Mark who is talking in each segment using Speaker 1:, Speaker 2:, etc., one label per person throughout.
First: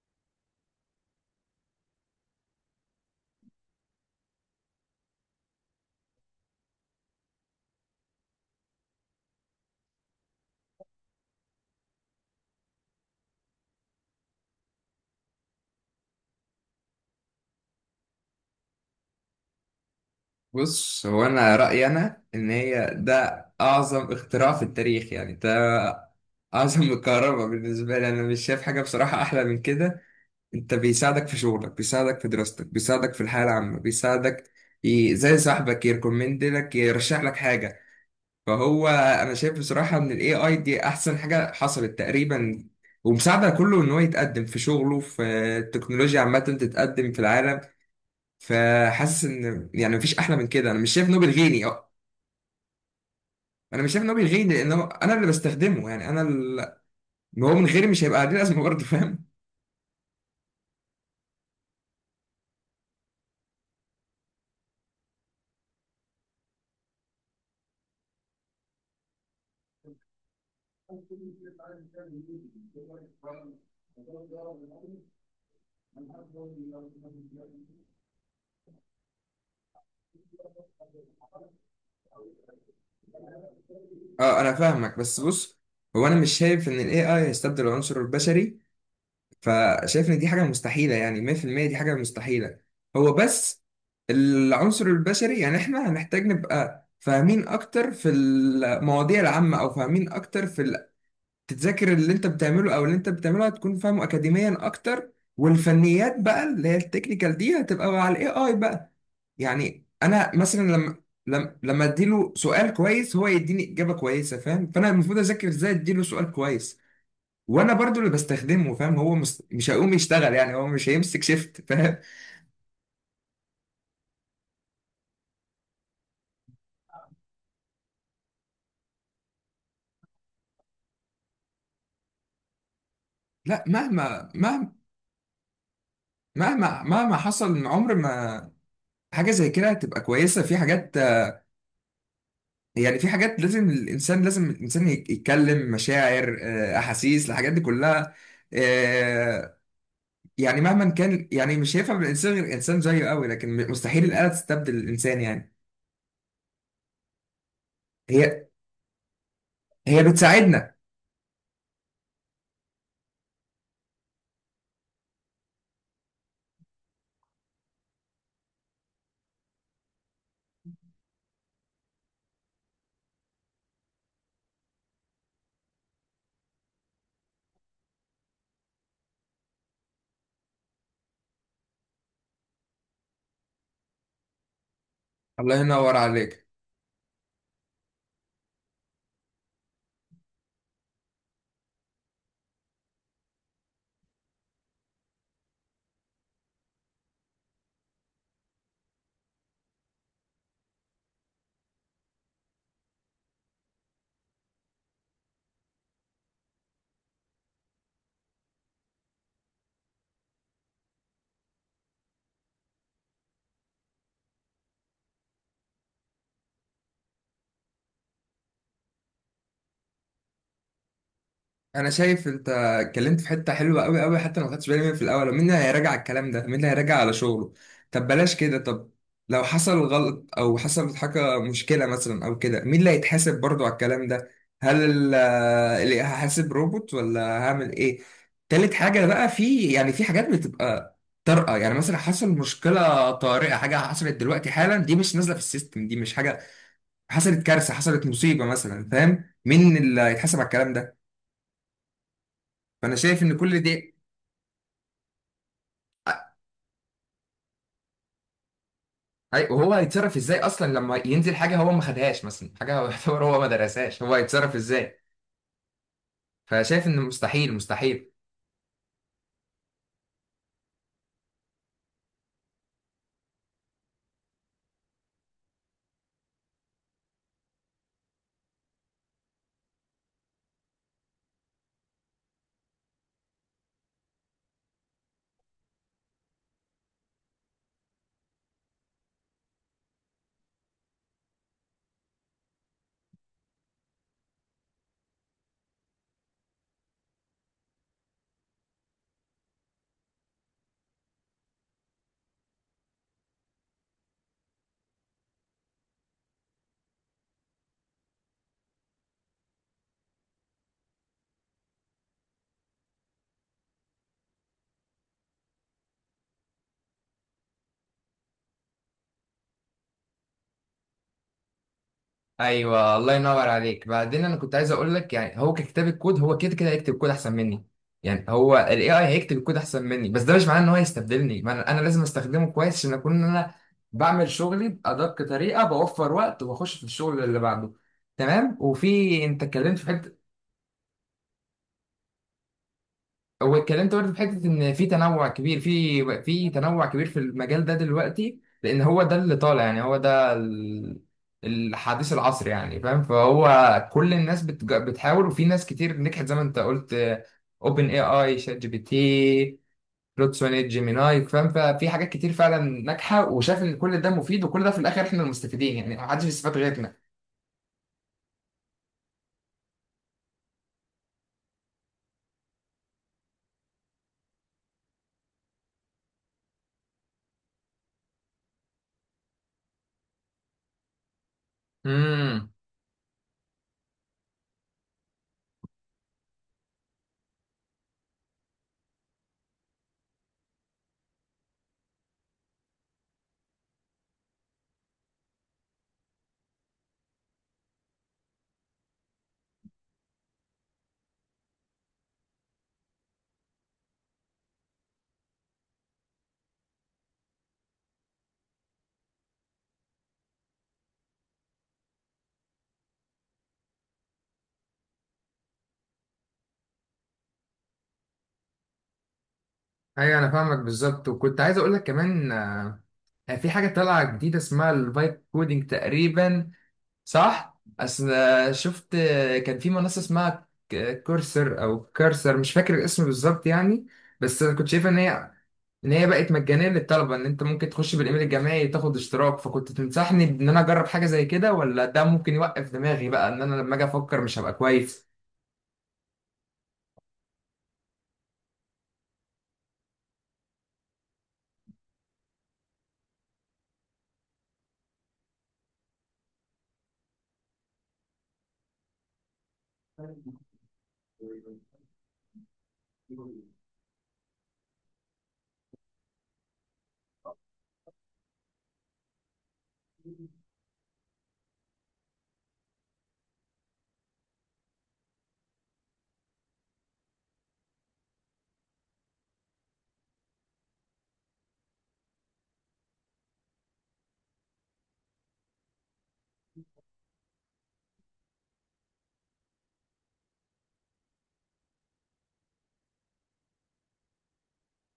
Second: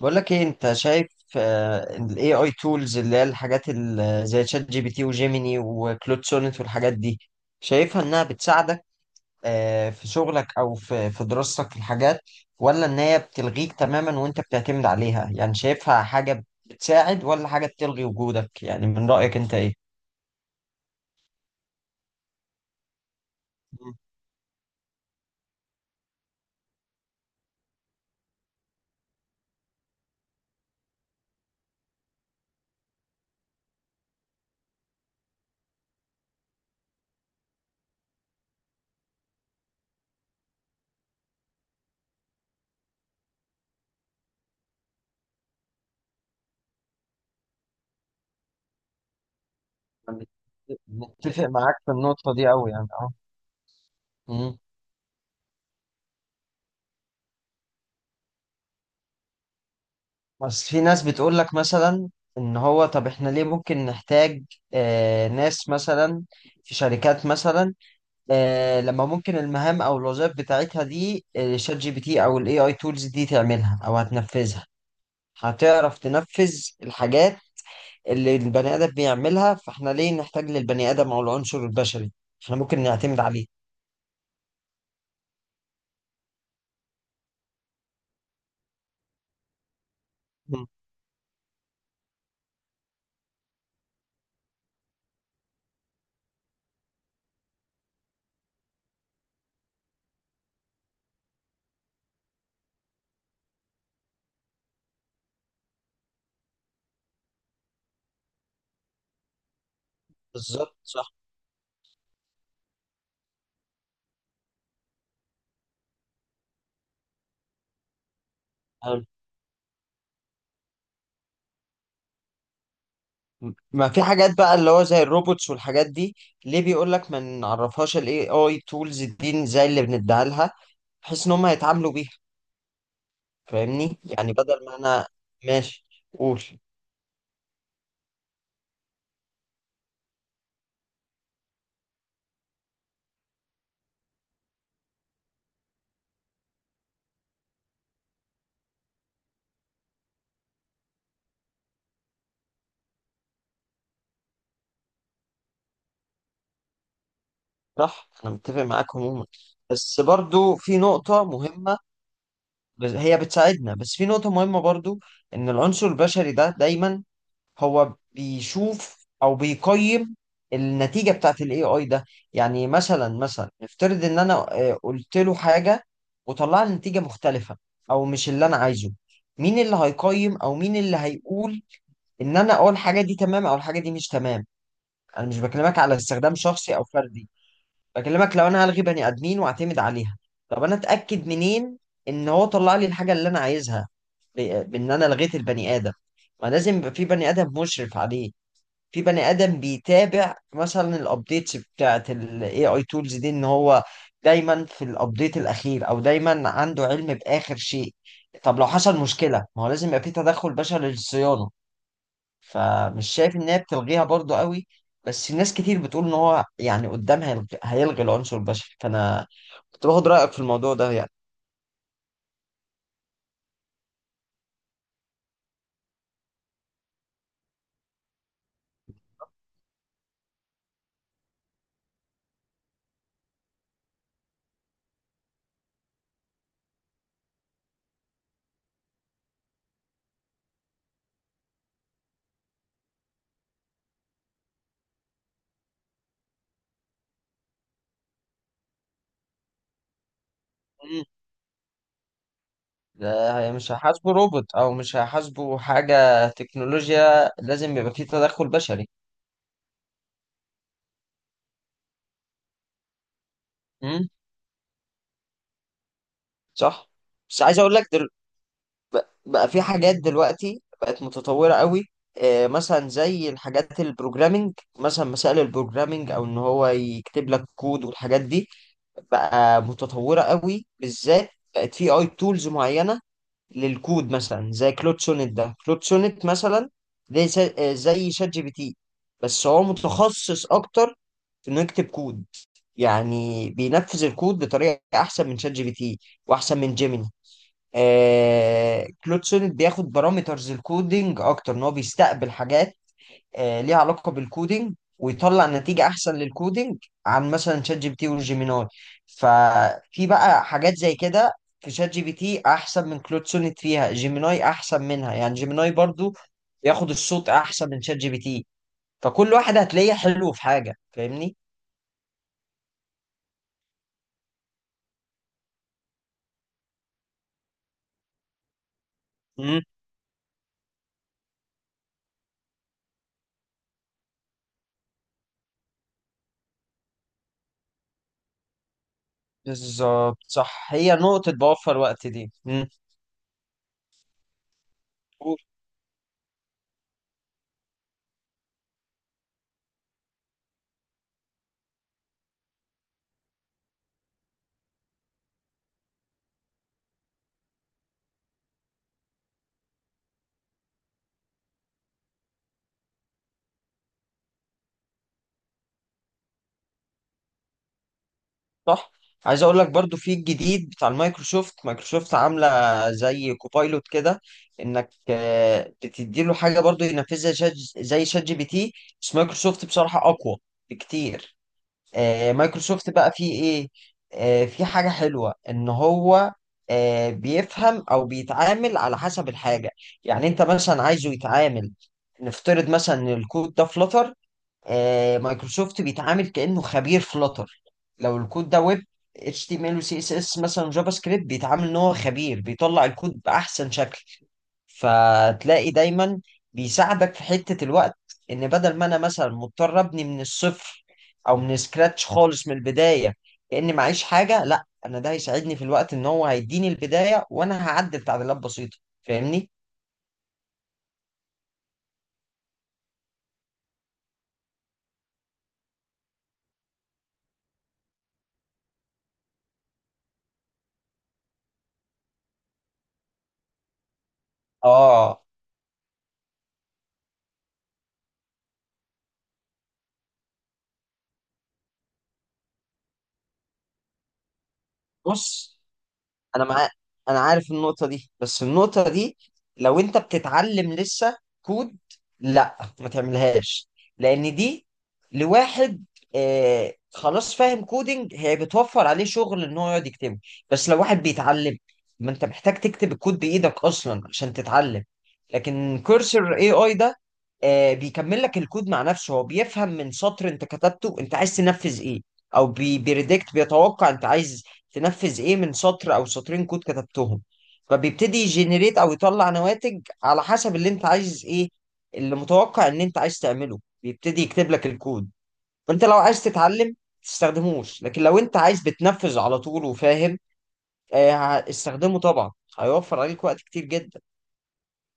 Speaker 1: بقول لك ايه انت شايف. ال AI tools اللي هي الحاجات زي شات جي بي تي وجيميني وكلود سونيت والحاجات دي، شايفها انها بتساعدك في شغلك او في دراستك في الحاجات، ولا ان هي بتلغيك تماما وانت بتعتمد عليها؟ يعني شايفها حاجة بتساعد ولا حاجة بتلغي وجودك؟ يعني من رأيك انت ايه؟
Speaker 2: بص، هو انا رايي انا ان هي ده اعظم اختراع في التاريخ. يعني ده اعظم من الكهرباء. بالنسبه لي انا مش شايف حاجه بصراحه احلى من كده. انت بيساعدك في شغلك، بيساعدك في دراستك، بيساعدك في الحياه العامه، بيساعدك زي صاحبك يركومند لك، يرشح لك حاجه. فهو انا شايف بصراحه ان الاي اي دي احسن حاجه حصلت تقريبا، ومساعده كله ان هو يتقدم في شغله، في التكنولوجيا عامه تتقدم في العالم. فحاسس ان يعني مفيش
Speaker 1: مم.
Speaker 2: احلى من كده. انا مش شايف نوبل
Speaker 1: متفق
Speaker 2: غني.
Speaker 1: معاك في النقطة دي أوي يعني اه.
Speaker 2: انا مش شايف ان هو بيلغيني،
Speaker 1: مم.
Speaker 2: لان هو انا اللي بستخدمه. يعني انا اللي هو من غيري مش هيبقى ليه لازمه برضه، فاهم.
Speaker 1: بس في ناس بتقول لك مثلا ان هو طب احنا ليه ممكن نحتاج، ناس مثلا في شركات مثلا، لما ممكن المهام او الوظائف بتاعتها دي، شات جي بي تي او الاي اي تولز دي تعملها او هتنفذها، هتعرف تنفذ الحاجات اللي البني ادم بيعملها، فاحنا ليه نحتاج للبني ادم او العنصر البشري؟ احنا ممكن نعتمد عليه.
Speaker 2: اه انا فاهمك، بس بص، هو انا مش شايف ان الاي اي هيستبدل العنصر البشري. فشايف ان دي حاجه
Speaker 1: مم.
Speaker 2: مستحيله، يعني 100% دي حاجه مستحيله. هو بس العنصر البشري، يعني احنا هنحتاج نبقى فاهمين اكتر في المواضيع العامه، او فاهمين اكتر في تتذاكر اللي انت بتعمله. او اللي انت بتعمله هتكون فاهمه اكاديميا اكتر، والفنيات بقى اللي هي التكنيكال دي هتبقى مع الاي اي بقى. يعني انا مثلا
Speaker 1: بالظبط صح.
Speaker 2: لما اديله سؤال كويس هو يديني اجابه كويسه، فاهم؟ فانا المفروض اذاكر ازاي اديله سؤال كويس. وانا برضو اللي بستخدمه، فاهم، هو مش هيقوم يشتغل، يعني هو مش هيمسك شيفت، فاهم.
Speaker 1: ما في حاجات بقى اللي هو زي الروبوتس والحاجات دي، ليه بيقول لك ما نعرفهاش الاي اي تولز دي زي اللي بنديها لها، بحيث ان هم يتعاملوا بيها؟
Speaker 2: لا،
Speaker 1: فاهمني؟ يعني بدل ما انا، ماشي، قول.
Speaker 2: مهما حصل من عمر ما، حاجه زي كده هتبقى كويسه في حاجات. يعني في حاجات لازم الانسان، لازم الانسان يتكلم مشاعر، احاسيس، الحاجات دي كلها. آه، يعني مهما كان، يعني مش هيفهم الانسان غير انسان زيه قوي، لكن مستحيل الاله تستبدل الانسان يعني.
Speaker 1: صح، انا
Speaker 2: هي
Speaker 1: متفق معاك عموما، بس
Speaker 2: هي
Speaker 1: برضو
Speaker 2: بتساعدنا.
Speaker 1: في نقطة مهمة. هي بتساعدنا، بس في نقطة مهمة برضو، ان العنصر البشري ده دايما هو بيشوف او بيقيم النتيجه بتاعت الاي اي ده. يعني مثلا نفترض ان انا قلت له حاجه وطلع لي نتيجه مختلفه او مش اللي انا عايزه، مين اللي هيقيم او مين اللي هيقول ان انا اه الحاجه دي تمام او الحاجه دي مش تمام؟ انا مش
Speaker 2: الله
Speaker 1: بكلمك
Speaker 2: ينور
Speaker 1: على استخدام
Speaker 2: عليك.
Speaker 1: شخصي او فردي، بكلمك لو انا هلغي بني ادمين واعتمد عليها، طب انا اتاكد منين ان هو طلع لي الحاجه اللي انا عايزها بان انا لغيت البني ادم؟ ما لازم يبقى في بني ادم مشرف عليه، في بني ادم بيتابع مثلا الابديتس بتاعت الاي اي تولز دي، ان هو دايما في الابديت الاخير او دايما عنده علم باخر شيء. طب لو حصل مشكله، ما هو لازم يبقى في تدخل بشري للصيانه. فمش شايف ان هي بتلغيها برضو قوي، بس ناس كتير بتقول ان هو يعني قدام هيلغي, العنصر البشري، فانا كنت باخد رايك في الموضوع ده يعني.
Speaker 2: انا شايف انت اتكلمت في حته حلوه قوي قوي، حتى لو ما خدتش بالي منها في الاول. مين اللي هيراجع الكلام ده؟ مين اللي هيراجع على شغله؟ طب بلاش كده. طب لو حصل غلط او حصلت حاجه مشكله مثلا او كده، مين اللي هيتحاسب برضو على الكلام ده؟ هل اللي هحاسب روبوت، ولا هعمل ايه؟ تالت حاجه بقى، في يعني في حاجات بتبقى طارئه. يعني مثلا حصل مشكله طارئه، حاجه حصلت دلوقتي حالا، دي مش نازله في السيستم، دي مش حاجه حصلت. كارثه حصلت، مصيبه مثلا، فاهم؟ مين اللي هيتحاسب على الكلام ده؟
Speaker 1: مم.
Speaker 2: فانا شايف ان
Speaker 1: ده
Speaker 2: كل
Speaker 1: مش
Speaker 2: دي
Speaker 1: هيحاسبه روبوت او مش هيحاسبه حاجه تكنولوجيا، لازم يبقى في تدخل بشري.
Speaker 2: وهو هيتصرف ازاي اصلا لما ينزل حاجه هو ما خدهاش، مثلا حاجه هو يعتبر هو ما درسهاش، هو هيتصرف ازاي؟ فشايف
Speaker 1: صح،
Speaker 2: ان
Speaker 1: بس
Speaker 2: مستحيل،
Speaker 1: عايز اقول لك
Speaker 2: مستحيل.
Speaker 1: بقى في حاجات دلوقتي بقت متطوره قوي، مثلا زي الحاجات البروجرامينج، مثلا مسائل البروجرامينج او ان هو يكتب لك كود والحاجات دي بقى متطوره قوي، بالذات بقت في اي تولز معينه للكود، مثلا زي كلود سونيت. ده كلود سونيت مثلا ده زي شات جي بي تي، بس هو متخصص اكتر في انه يكتب كود، يعني بينفذ الكود بطريقه احسن من شات جي بي تي واحسن من جيميني. آه كلود سونيت بياخد بارامترز الكودينج اكتر، ان هو بيستقبل حاجات آه ليها علاقه بالكودينج ويطلع نتيجه احسن للكودينج عن مثلا شات جي بي تي وجيميناي. ففي بقى حاجات زي كده في شات جي بي تي احسن من كلود سونيت، فيها جيميناي احسن منها، يعني جيميناي برضو بياخد الصوت احسن من شات جي بي تي، فكل واحد هتلاقيه حلو في حاجه. فاهمني؟
Speaker 2: ايوه، الله ينور عليك. بعدين انا كنت عايز اقول لك، يعني هو ككتاب الكود هو كده كده هيكتب كود احسن مني. يعني هو الاي اي هيكتب الكود
Speaker 1: مم.
Speaker 2: احسن مني، بس ده مش معناه ان هو هيستبدلني. ما انا أنا لازم استخدمه كويس عشان اكون إن انا بعمل شغلي بادق طريقه، بوفر وقت وبخش في الشغل اللي بعده، تمام؟ وفي انت اتكلمت في
Speaker 1: بالظبط
Speaker 2: حته،
Speaker 1: صح، هي نقطه بوفر وقت دي. مم.
Speaker 2: واتكلمت برضه في حته ان في تنوع كبير في في تنوع كبير في المجال ده دلوقتي، لان هو ده اللي طالع. يعني هو ده الحديث العصر يعني، فاهم؟ فهو كل الناس بتحاول، وفي ناس كتير نجحت زي ما انت قلت. اوبن اي اي، شات جي بي تي، بلوتسوني، جيميناي، فاهم؟ ففي حاجات كتير فعلا ناجحه، وشاف ان كل ده مفيد، وكل ده في الاخر احنا المستفيدين يعني، محدش بيستفاد
Speaker 1: صح. عايز اقول لك برضو في الجديد بتاع المايكروسوفت، مايكروسوفت عامله زي كوبايلوت كده، انك بتديله حاجه برضو ينفذها زي شات جي بي تي، بس مايكروسوفت بصراحه اقوى بكتير.
Speaker 2: غيرنا.
Speaker 1: مايكروسوفت بقى فيه ايه؟ في حاجه حلوه ان هو بيفهم او بيتعامل على حسب الحاجه. يعني انت مثلا عايزه يتعامل، نفترض مثلا ان الكود ده فلتر، مايكروسوفت بيتعامل كأنه خبير فلاتر. لو الكود ده ويب، HTML و CSS مثلا جافا سكريبت، بيتعامل ان هو خبير بيطلع الكود بأحسن شكل. فتلاقي دايما بيساعدك في حتة الوقت، ان بدل ما انا مثلا مضطر ابني من الصفر او من سكراتش خالص من البداية كأني معيش حاجة، لا، انا ده هيساعدني في الوقت ان هو هيديني البداية وانا هعدل تعديلات بسيطة. فاهمني؟
Speaker 2: ايوه انا فاهمك بالظبط. وكنت عايز اقول لك كمان، في حاجه طالعه جديده اسمها الفايب كودينج تقريبا، صح؟ اصل شفت، كان في منصه اسمها كورسر او كارسر، مش فاكر الاسم بالظبط يعني. بس انا كنت شايفه
Speaker 1: اه.
Speaker 2: ان هي بقت مجانيه للطلبه، ان انت ممكن تخش بالايميل الجامعي تاخد اشتراك. فكنت تنصحني ان انا اجرب حاجه زي كده، ولا ده ممكن يوقف دماغي بقى ان انا لما اجي افكر مش هبقى
Speaker 1: بص، انا مع... انا عارف النقطة دي، بس النقطة دي لو انت بتتعلم لسه كود، لا ما تعملهاش، لان دي لواحد آه خلاص فاهم كودينج، هي بتوفر عليه شغل ان هو يقعد يكتبه. بس لو واحد بيتعلم، ما انت محتاج تكتب الكود
Speaker 2: كويس؟
Speaker 1: بايدك اصلا عشان تتعلم. لكن كورسر اي اي ده آه بيكمل لك الكود مع نفسه، هو بيفهم من سطر انت كتبته انت عايز تنفذ ايه، او بيريدكت، بيتوقع انت عايز تنفذ ايه من سطر او سطرين كود كتبتهم، فبيبتدي يجنريت او يطلع نواتج على حسب اللي انت عايز ايه، اللي متوقع ان انت عايز تعمله بيبتدي يكتب لك الكود. فانت لو عايز تتعلم تستخدموش، لكن لو انت عايز بتنفذ على طول وفاهم، استخدمه طبعا، هيوفر عليك وقت كتير جدا.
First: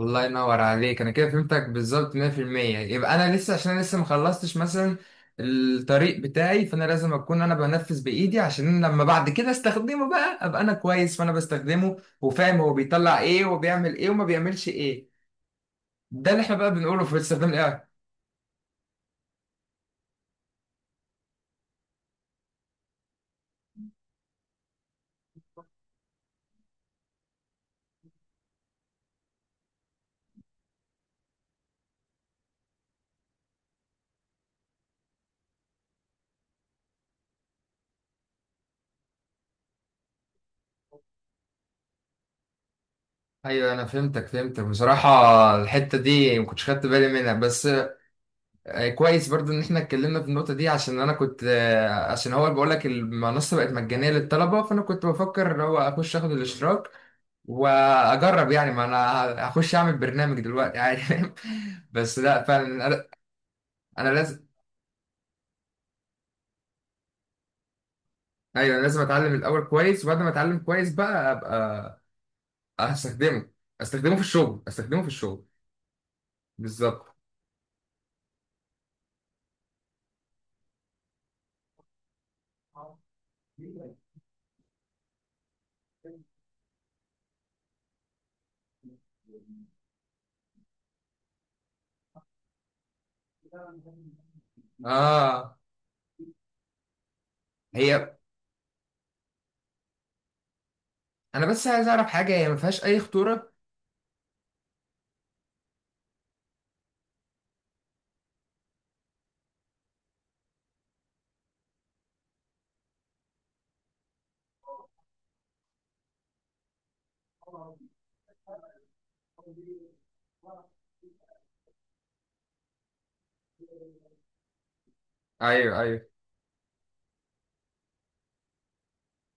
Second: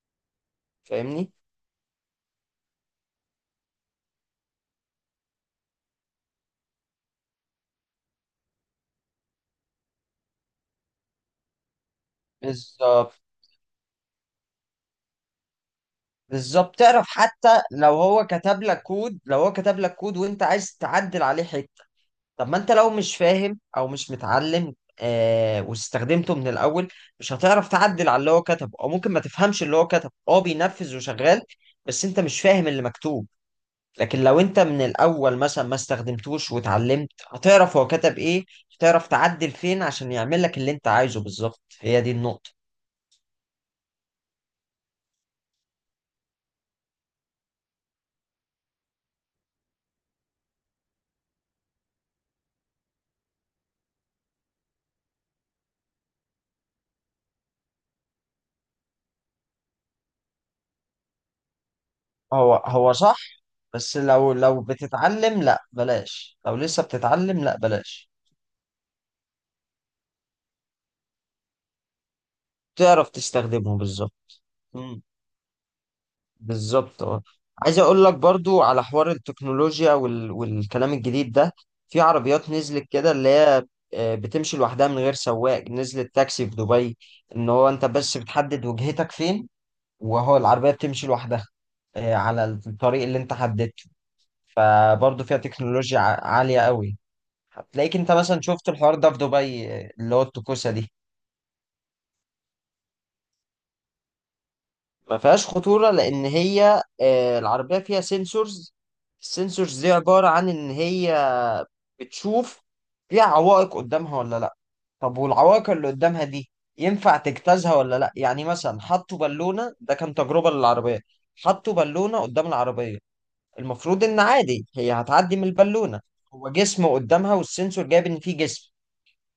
Speaker 2: الله ينور عليك، انا كده
Speaker 1: فاهمني؟
Speaker 2: فهمتك بالظبط 100%. يبقى انا لسه، عشان انا لسه ما خلصتش مثلا الطريق بتاعي، فانا لازم اكون انا بنفذ بايدي، عشان لما بعد كده استخدمه بقى ابقى انا كويس. فانا بستخدمه وفاهم هو بيطلع
Speaker 1: بالظبط.
Speaker 2: ايه وبيعمل ايه وما بيعملش ايه. ده اللي احنا بقى
Speaker 1: بالظبط،
Speaker 2: بنقوله
Speaker 1: تعرف
Speaker 2: في
Speaker 1: حتى
Speaker 2: استخدام الاي.
Speaker 1: لو هو كتب لك كود، لو هو كتب لك كود وانت عايز تعدل عليه حته، طب ما انت لو مش فاهم او مش متعلم واستخدمته من الاول، مش هتعرف تعدل على اللي هو كتبه، او ممكن ما تفهمش اللي هو كتبه، هو بينفذ وشغال بس انت مش فاهم اللي مكتوب. لكن لو انت من الاول مثلا ما استخدمتوش واتعلمت، هتعرف هو كتب ايه، هتعرف تعدل فين عشان يعمل لك اللي انت عايزه بالظبط. هي دي النقطة.
Speaker 2: ايوه انا فهمتك بصراحه. الحته دي ما كنتش خدت بالي منها، بس كويس برضو ان احنا اتكلمنا في النقطة دي. عشان انا كنت، عشان هو بقول لك المنصة بقت مجانية للطلبة، فانا كنت بفكر ان هو اخش اخد الاشتراك واجرب. يعني ما انا هخش اعمل برنامج دلوقتي عادي، فاهم؟ بس لا،
Speaker 1: هو
Speaker 2: فعلا
Speaker 1: هو
Speaker 2: انا
Speaker 1: صح، بس
Speaker 2: أنا
Speaker 1: لو
Speaker 2: لازم
Speaker 1: لو بتتعلم لا بلاش، لو لسه بتتعلم لا بلاش.
Speaker 2: ايوه أنا لازم اتعلم الاول كويس، وبعد ما اتعلم كويس بقى ابقى
Speaker 1: تعرف
Speaker 2: هستخدمه.
Speaker 1: تستخدمه
Speaker 2: استخدمه في
Speaker 1: بالظبط.
Speaker 2: الشغل،
Speaker 1: بالظبط
Speaker 2: بالظبط،
Speaker 1: اه. عايز اقول لك برضو على حوار التكنولوجيا والكلام الجديد ده، في عربيات نزلت كده اللي هي بتمشي لوحدها من غير سواق، نزلت تاكسي في دبي، ان هو انت بس بتحدد وجهتك فين وهو العربية بتمشي لوحدها على الطريق اللي انت حددته. فبرضو فيها
Speaker 2: اه.
Speaker 1: تكنولوجيا عالية قوي. هتلاقيك
Speaker 2: هي
Speaker 1: انت مثلا شفت الحوار ده في دبي، اللي هو التكوسة دي.
Speaker 2: انا بس عايز اعرف حاجة، هي ما فيهاش اي خطورة؟
Speaker 1: ما فيهاش خطورة لأن هي العربية فيها سنسورز، السنسورز دي عبارة عن إن هي بتشوف فيها عوائق قدامها ولا لأ، طب والعوائق اللي قدامها دي ينفع تجتازها ولا لأ. يعني مثلا حطوا بالونة، ده كان تجربة للعربية، حطوا بالونة قدام العربية، المفروض إن عادي هي هتعدي من
Speaker 2: ايوه،
Speaker 1: البالونة،
Speaker 2: ايوه.
Speaker 1: هو جسم قدامها والسنسور جايب إن فيه جسم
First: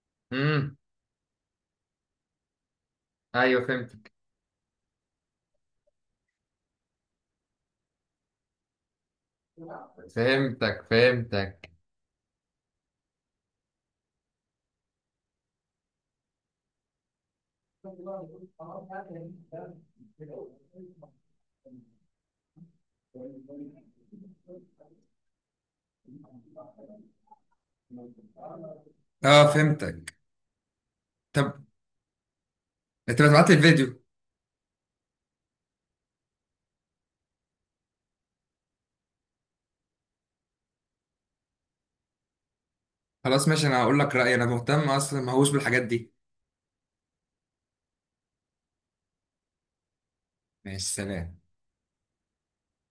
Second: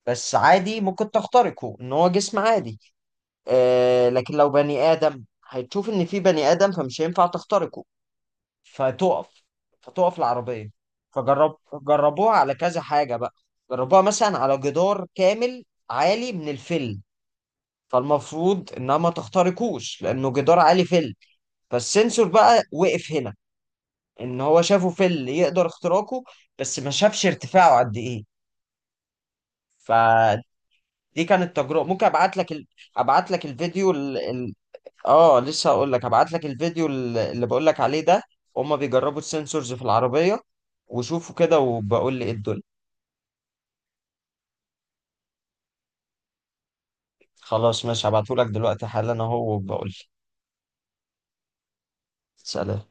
Speaker 1: بس
Speaker 2: امم،
Speaker 1: عادي ممكن تخترقه إن هو جسم عادي.
Speaker 2: ايوه
Speaker 1: آه لكن لو بني آدم، هتشوف إن في بني آدم فمش هينفع تخترقه، فتقف، فتقف العربية.
Speaker 2: فهمتك
Speaker 1: فجرب،
Speaker 2: فهمتك.
Speaker 1: جربوها على كذا حاجة بقى، جربوها مثلا على جدار كامل عالي من الفيل، فالمفروض إنها ما تخترقوش لأنه جدار عالي فيل، فالسنسور بقى وقف هنا، إن هو شافه فيل يقدر اختراقه بس ما شافش ارتفاعه قد إيه.
Speaker 2: اه فهمتك.
Speaker 1: فدي كانت
Speaker 2: طب
Speaker 1: تجربة، ممكن
Speaker 2: انت
Speaker 1: أبعت لك
Speaker 2: بتبعت لي
Speaker 1: الفيديو.
Speaker 2: الفيديو؟
Speaker 1: اه لسه هقول لك، هبعت لك الفيديو اللي بقول لك عليه ده، هما بيجربوا السنسورز في العربية، وشوفوا كده وبقول لي ايه الدنيا.
Speaker 2: خلاص ماشي، انا هقول لك رأيي. انا مهتم اصلا، ما هوش بالحاجات دي.
Speaker 1: خلاص ماشي، هبعته لك دلوقتي حالا اهو وبقول لي.
Speaker 2: ماشي، سلام.
Speaker 1: سلام.